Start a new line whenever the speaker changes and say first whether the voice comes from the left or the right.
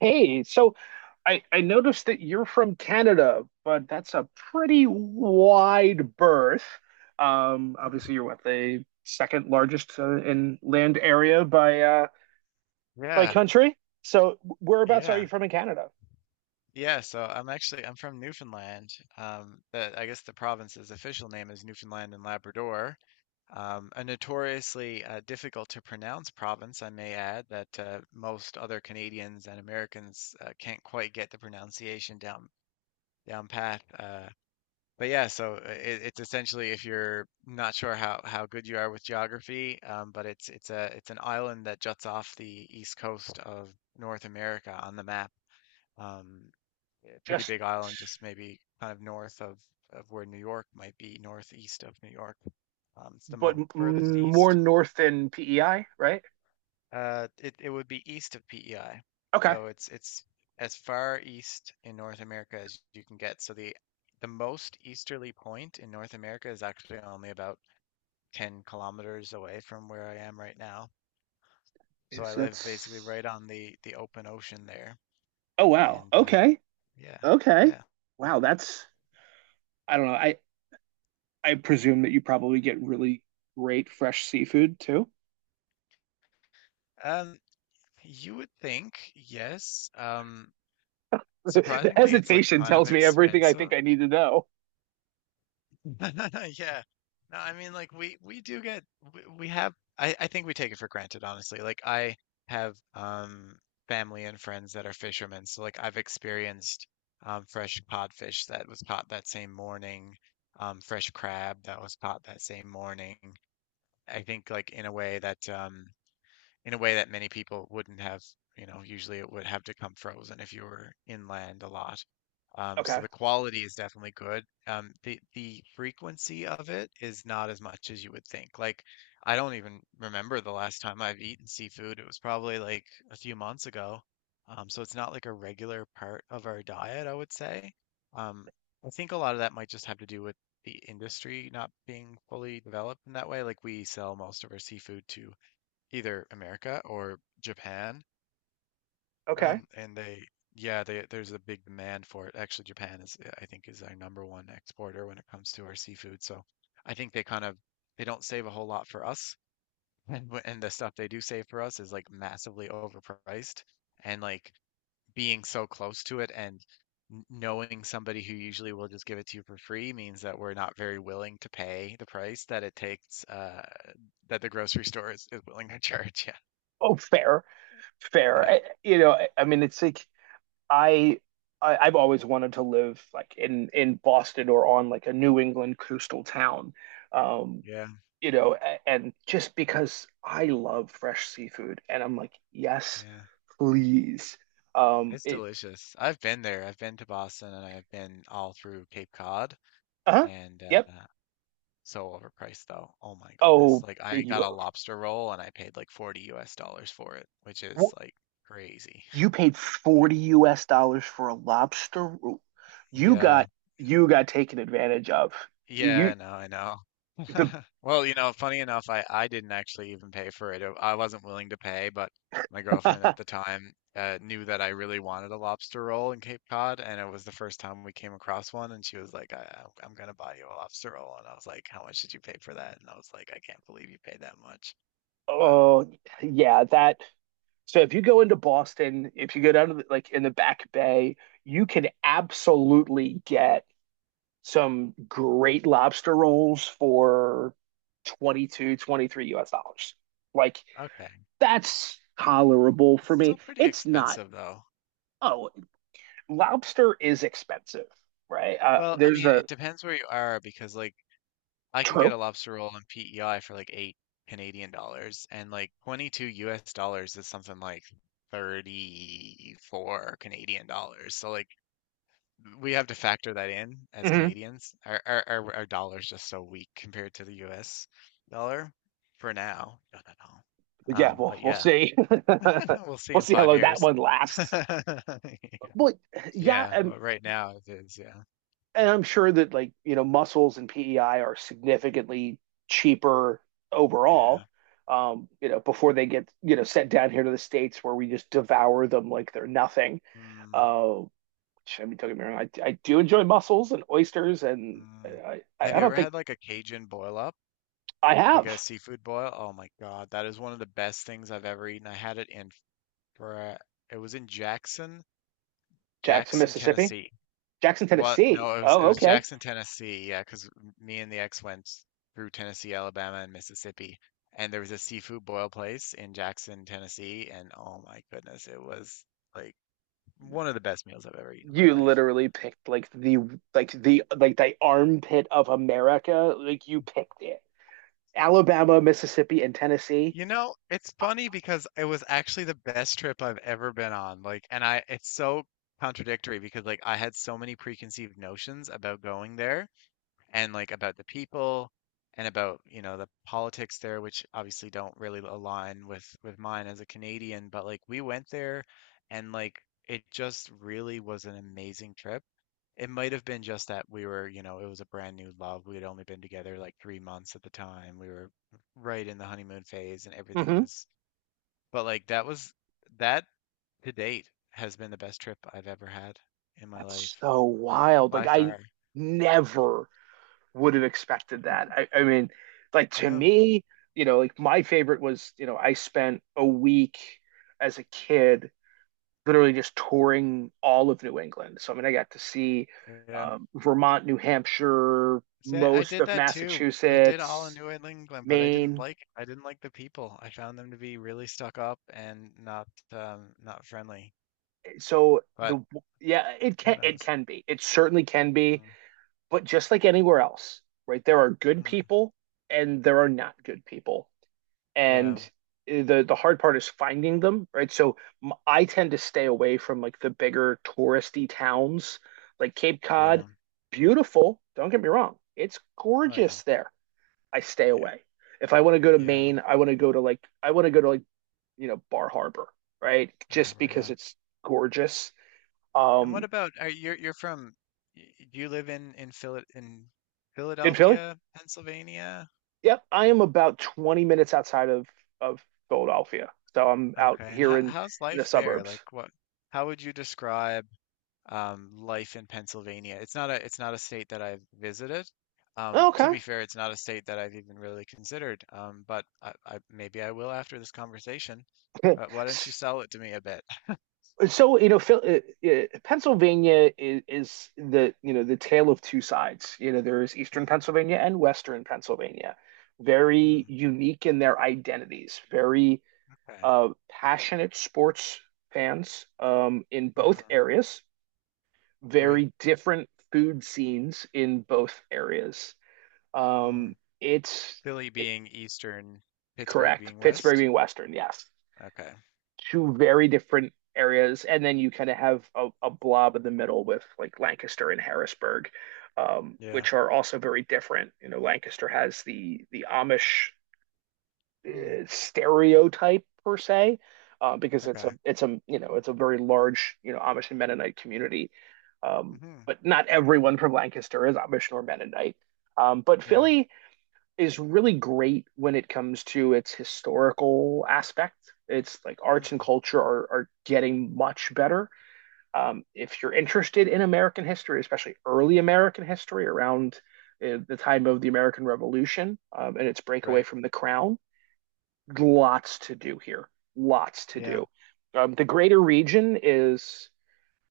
right: Hey, so I
left: Right.
right: noticed that you're from Canada, but that's a pretty wide berth. Obviously, you're what, the second largest in land area by
left: Yeah,
right: country. So, whereabouts are you
left: yeah,
right: from in Canada?
left: yeah. So I'm actually I'm from Newfoundland. I guess the province's official name is Newfoundland and Labrador. A notoriously difficult to pronounce province, I may add, that most other Canadians and Americans can't quite get the pronunciation down pat. But yeah, it's essentially if you're not sure how good you are with geography, but it's an island that juts off the east coast of North America on the map. Um, a pretty
right: Just
left: big island, just maybe kind of of where New York might be, northeast of New York. It's the
right: but
left: most furthest
right: more
left: east.
right: north than PEI, right?
left: It would be east of PEI,
right: Okay.
left: so it's as far east in North America as you can get. So the most easterly point in North America is actually only about 10 kilometers away from where I am right now. So
right: Yes,
left: I live basically
right: that's.
left: right on the open ocean there.
right: Oh wow.
left: And
right: Okay.
left: yeah.
right: Okay.
left: Yeah.
right: Wow, that's. I don't know. I presume that you probably get really great fresh seafood too.
left: Um you would think, yes.
right: The
left: Surprisingly it's like
right: hesitation
left: kind of
right: tells me everything I think
left: expensive.
right: I need to know.
left: Yeah. No, I mean, like we do get. We have I think we take it for granted, honestly. Like I have family and friends that are fishermen, so like I've experienced fresh codfish that was caught that same morning, fresh crab that was caught that same morning. I think like in a way that in a way that many people wouldn't have, you know, usually it would have to come frozen if you were inland a lot. So
right: Okay.
left: the quality is definitely good. The frequency of it is not as much as you would think. Like, I don't even remember the last time I've eaten seafood. It was probably like a few months ago. So it's not like a regular part of our diet, I would say. Um, I think a lot of that might just have to do with the industry not being fully developed in that way. Like we sell most of our seafood to either America or Japan.
right: Okay.
left: Um, and they, yeah, there's a big demand for it. Actually, Japan is, I think, is our number one exporter when it comes to our seafood. So I think they kind of they don't save a whole lot for us, and and the stuff they do save for us is like massively overpriced. And like being so close to it and knowing somebody who usually will just give it to you for free means that we're not very willing to pay the price that it takes that the grocery store is willing to charge.
right: Oh, fair, fair.
left: Yeah,
right: I I mean, it's like I, I I've always wanted to live like in Boston or on like a New England coastal town. Um,
left: yeah, yeah.
right: you know, and just because I love fresh seafood, and I'm like, yes,
left: Yeah,
right: please. Um,
left: it's
right: it,
left: delicious. I've been there. I've been to Boston and I've been all through Cape Cod
right: uh-huh,
left: and
right: yep.
left: so overpriced though. Oh my goodness.
right: Oh,
left: Like I got a
right: you.
left: lobster roll and I paid like 40 US dollars for it, which is like crazy.
right: You paid 40 US dollars for a lobster roll. You
left: yeah.
right: got you got taken advantage of.
left: Yeah,
right: You
left: I know, I know.
right: the
left: Well, you know, funny enough, I didn't actually even pay for it. I wasn't willing to pay, but my girlfriend at the time knew that I really wanted a lobster roll in Cape Cod, and it was the first time we came across one, and she was like, "I'm gonna buy you a lobster roll," and I was like, "How much did you pay for that?" And I was like, "I can't believe you paid that much." But
right: oh yeah, that so if you go into Boston, if you go down to the, like in the Back Bay, you can absolutely get some great lobster rolls for 22, 23 US dollars. Like
left: okay,
right: that's tolerable
left: it's
right: for
left: still
right: me.
left: pretty
right: It's not,
left: expensive though.
right: oh, lobster is expensive, right?
left: Well, I
right: There's
left: mean,
right: a
left: it depends where you are because like. I can get
right: trope.
left: a lobster roll in PEI for like eight Canadian dollars, and like 22 US dollars is something like 34 Canadian dollars. So like we have to factor that in as
right: Hmm.
left: Canadians. Our dollar's just so weak compared to the US dollar for now. Don't know.
right: Yeah, we'll
left: But
right: we'll
left: yeah,
right: see.
left: we'll see
right: We'll
left: in
right: see how
left: five
right: long that
left: years.
right: one lasts. But yeah,
left: Yeah, but right now it is. Yeah,
right: and I'm sure that, like, you know, mussels and PEI are significantly cheaper
left: yeah.
right: overall. You know, before they get, you know, sent down here to the States where we just devour them like they're nothing.
left: Mm,
right: Uh, which, I mean, don't get me wrong, I do enjoy mussels and oysters, and
left: mm. Have
right: I
left: you ever
right: don't think
left: had like a Cajun boil up?
right: I
left: Like a
right: have.
left: seafood boil. Oh my God, that is one of the best things I've ever eaten. I had it in for. It was in
right: Jackson,
left: Jackson,
right: Mississippi.
left: Tennessee.
right: Jackson,
left: What?
right: Tennessee.
left: No, it
right: Oh,
left: was
right: okay.
left: Jackson, Tennessee. Yeah, because me and the ex went through Tennessee, Alabama, and Mississippi, and there was a seafood boil place in Jackson, Tennessee, and oh my goodness, it was like one of the best meals I've ever eaten in my
right: You
left: life.
right: literally picked like the armpit of America. Like you picked it. Alabama, Mississippi, and Tennessee.
left: You know, it's funny because it was actually the best trip I've ever been on. It's so contradictory because like I had so many preconceived notions about going there and like about the people and about you know the politics there, which obviously don't really align with mine as a Canadian, but like we went there and like it just really was an amazing trip. It might have been just that we were, you know, it was a brand new love. We had only been together like 3 months at the time. We were right in the honeymoon phase and everything
right: Hmm.
left: was, but like that was that to date has been the best trip I've ever had in my
right: That's
left: life,
right: so wild. Like
left: by
right: I
left: far.
right: never would have expected that. I mean, like to
left: Yeah,
right: me, you know, like my favorite was, you know, I spent a week as a kid literally just touring all of New England. So, I mean, I got to see
left: yeah.
right: Vermont, New Hampshire,
left: See, I
right: most
left: did
right: of
left: that too. I did all in
right: Massachusetts,
left: New England, but I didn't
right: Maine.
left: like I didn't like the people. I found them to be really stuck up and not not friendly.
right: So
left: But
right: the Yeah, it
left: who
right: can it
left: knows?
right: can be. It certainly can be,
left: Mm,
right: but just like anywhere else, right? There are good
left: mhm.
right: people and there are not good people. And
left: Yeah,
right: the hard part is finding them, right? So I tend to stay away from like the bigger touristy towns, like Cape
left: yeah.
right: Cod. Beautiful, don't get me wrong. It's
left: Oh yeah,
right: gorgeous there. I stay
left: yeah,
right: away. If I want to go to
left: yeah.
right: Maine, I want to go to like you know, Bar Harbor, right?
left: Bar
right: Just
left: Harbor,
right: because
left: yeah.
right: it's gorgeous.
left: And what
right: Um
left: about are you're from? Do you live in Phil in
right: in Philly?
left: Philadelphia, Pennsylvania?
right: Yep, I am about 20 minutes outside of Philadelphia. So I'm out
left: Okay. And
right: here
left: how's
right: in the
left: life there? Like
right: suburbs.
left: what? How would you describe? Life in Pennsylvania. It's not a state that I've visited. To
right: Okay.
left: be fair, it's not a state that I've even really considered. But maybe I will after this conversation. Why don't you sell it to me a bit?
right: So you know Phil, Pennsylvania is the, you know, the tale of two sides. You know, there is eastern
left: Mm,
right: Pennsylvania and western Pennsylvania, very
left: mm,
right: unique in their identities, very
left: okay.
right: passionate sports fans in both
left: Mm,
right: areas,
left: right.
right: very different food scenes in both areas, um,
left: Mm.
right: it's
left: Philly
right: it,
left: being eastern, Pittsburgh
right: correct,
left: being
right: Pittsburgh
left: west.
right: being western, yes.
left: Okay.
right: Two very different areas, and then you kind of have a blob in the middle with like Lancaster and Harrisburg,
left: Yeah.
right: which are also very different. You know, Lancaster has the Amish
left: Mm,
right: stereotype per se, because it's a
left: okay.
right: it's a you know, it's a very large, you know, Amish and Mennonite community, um,
left: Hmm.
right: but not everyone from Lancaster is Amish nor Mennonite. But
left: Yeah.
right: Philly is really great when it comes to its historical aspect. It's like arts and
left: Mm,
right: culture are getting much better. If you're interested in American history, especially early American history around the time of the American Revolution and its breakaway
left: right.
right: from the crown, lots to do here. Lots to
left: Yeah.
right: do. The greater region is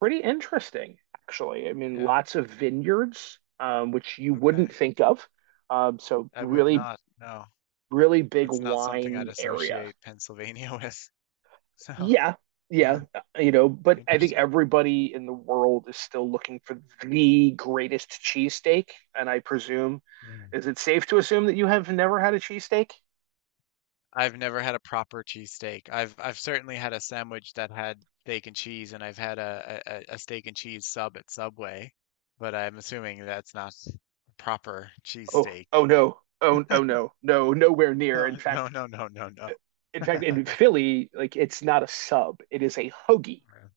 right: pretty interesting, actually. I mean,
left: Yeah.
right: lots of vineyards, which you wouldn't
left: Okay.
right: think of. So
left: I would
right: really
left: not. No,
right: really big
left: that's not something I'd
right: wine area.
left: associate Pennsylvania with. So,
right: Yeah, yeah,
left: wow,
right: you know, but I think
left: interesting.
right: everybody in the world is still looking for the greatest cheesesteak. And I presume,
left: Yeah,
right: is it safe to assume that you have never had a cheesesteak?
left: I've never had a proper cheesesteak. I've certainly had a sandwich that had steak and cheese, and I've had a steak and cheese sub at Subway, but I'm assuming that's not a proper
right: Oh,
left: cheesesteak.
right: oh no, oh, oh no, no, nowhere near.
left: No,
right: In
left: no,
right: fact,
left: no, no, no, no.
right: uh, in fact, in Philly, like, it's not a sub; it is a hoagie,
left: Yeah.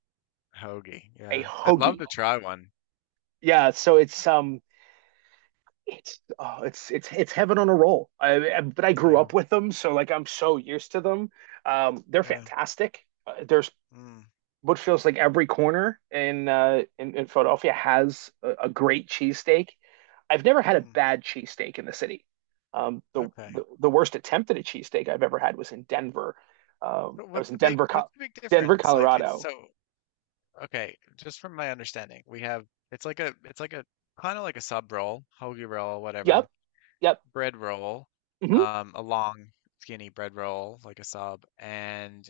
left: Hoagie.
right: a
left: Yeah. I'd love
right: hoagie.
left: to try one.
right: Yeah, so it's oh, it's heaven on a roll. But I grew
left: Yeah.
right: up with them, so like I'm so used to them. They're
left: Yeah.
right: fantastic. There's
left: Mm,
right: what feels like every corner in in Philadelphia has a great cheesesteak. I've never had a
left: mm,
right: bad cheesesteak in the city. Um, the,
left: okay.
right: the the worst attempt at a cheesesteak I've ever had was in Denver.
left: But
right: I
left: what's
right: was
left: the
right: in
left: big what's the big
right: Denver,
left: difference? Like it's so
right: Colorado.
left: okay, just from my understanding, we have it's like a kind of like a sub roll, hoagie roll, whatever,
right: Yep, yep,
left: bread roll,
right: hmm,
left: a long skinny bread roll like a sub, and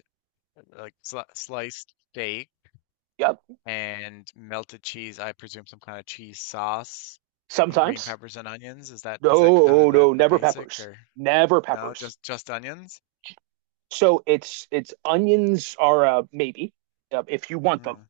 left: sliced steak
right: yep.
left: and melted cheese. I presume some kind of cheese sauce and green
right: Sometimes.
left: peppers and onions. Is that kind
right: No,
left: of the
right: no,
left: the
right: never
left: basic
right: peppers.
left: or
right: Never
left: no?
right: peppers.
left: Just onions?
right: So it's Onions are maybe if you want them,
left: Hmm.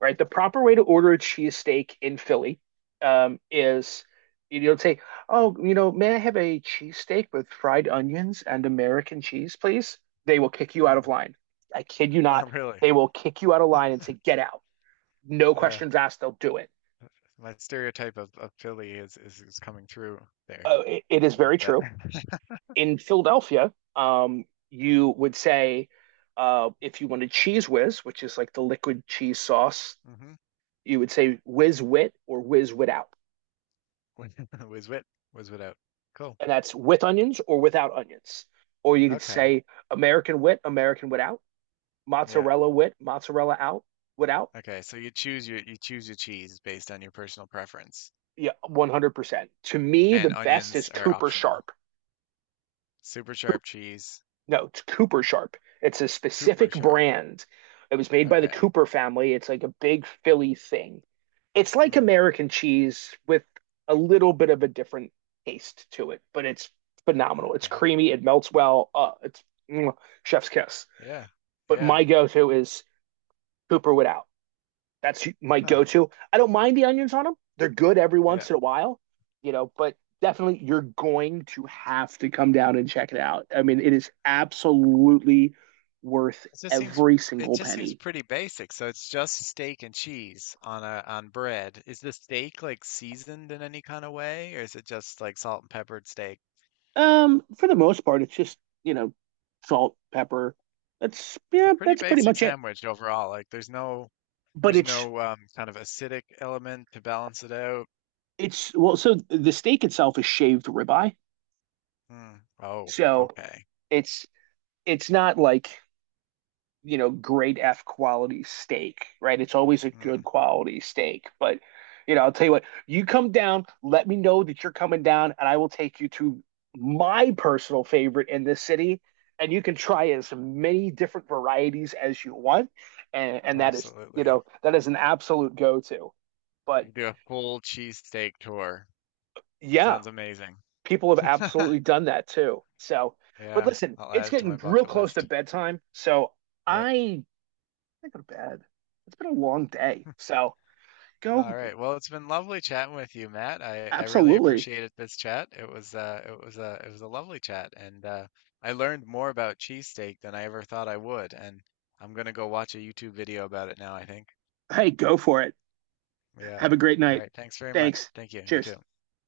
right: right? The proper way to order a cheesesteak in Philly is you don't say, "Oh, you know, may I have a cheesesteak with fried onions and American cheese, please?" They will kick you out of
left: Hmm.
right: line. I kid you not.
left: Not really.
right: They will kick you out of line and say, "Get out." No
left: Yeah,
right: questions asked. They'll do it.
left: my stereotype of Philly is is coming through there
right: It is
left: a
right: very
left: little bit.
right: true. In Philadelphia, you would say if you want a cheese whiz, which is like the liquid cheese sauce,
left: Mm-hmm.
right: you would say whiz wit or whiz without,
left: Was was wit was without. Cool.
right: and that's with onions or without onions. Or you could
left: Okay.
right: say American wit, American without,
left: Yeah.
right: mozzarella wit, mozzarella out, without.
left: Okay. So you choose your cheese based on your personal preference,
right: Yeah, 100%. To me, the
left: and
right: best is
left: onions are
right: Cooper
left: optional.
right: Sharp.
left: Super sharp cheese,
right: No, it's Cooper Sharp. It's a
left: Cooper
right: specific
left: sharp.
right: brand. It was made by the
left: Okay.
right: Cooper family. It's like a big Philly thing. It's like
left: Hmm.
right: American cheese with a little bit of a different taste to it, but it's phenomenal. It's
left: Okay.
right: creamy. It melts well. Mm, Chef's kiss.
left: Yeah.
right: But
left: Yeah.
right: my go-to is Cooper without. That's my
left: Huh.
right: go-to. I don't mind the onions on them. They're good every
left: Yeah.
right: once in a while, you know, but definitely you're going to have to come down and check it out. I mean, it is absolutely worth
left: It just seems
right: every
left: it
right: single
left: just seems
right: penny.
left: pretty basic. So it's just steak and cheese on a on bread. Is the steak like seasoned in any kind of way, or is it just like salt and peppered steak?
right: For the most part, it's just, you know, salt, pepper. That's
left: It's a
right: yeah,
left: pretty
right: that's pretty
left: basic
right: much it.
left: sandwich overall. Like there's
right: But
left: No kind of acidic element to balance it out.
right: it's Well, so the steak itself is shaved ribeye.
left: Mm. Oh,
right: So
left: okay.
right: it's it's not like, you know, grade F quality steak, right? It's always a good
left: Mm.
right: quality steak. But, you know, I'll tell you what, you come down, let me know that you're coming down, and I will take you to my personal favorite in this city. And you can try as many different varieties as you want. And that is, you
left: Absolutely.
right: know, that is an absolute go-to.
left: We
right: But
left: could do a full cheesesteak tour.
right: yeah,
left: Sounds amazing.
right: people have absolutely done that too. So, but
left: Yeah,
right: listen,
left: I'll
right: it's
left: add it to
right: getting
left: my
right: real
left: bucket
right: close to
left: list.
right: bedtime. So
left: Yep.
right: I I go to bed. It's been a long day. So go.
left: All right. Well, it's been lovely chatting with you, Matt. I really
right: Absolutely.
left: appreciated this chat. It was a lovely chat and I learned more about cheesesteak than I ever thought I would, and I'm gonna go watch a YouTube video about it now, I think.
right: Hey, go for it.
left: Yeah.
right: Have a great
left: All
right: night.
left: right. Thanks very much.
right: Thanks.
left: Thank you. You
right: Cheers.
left: too.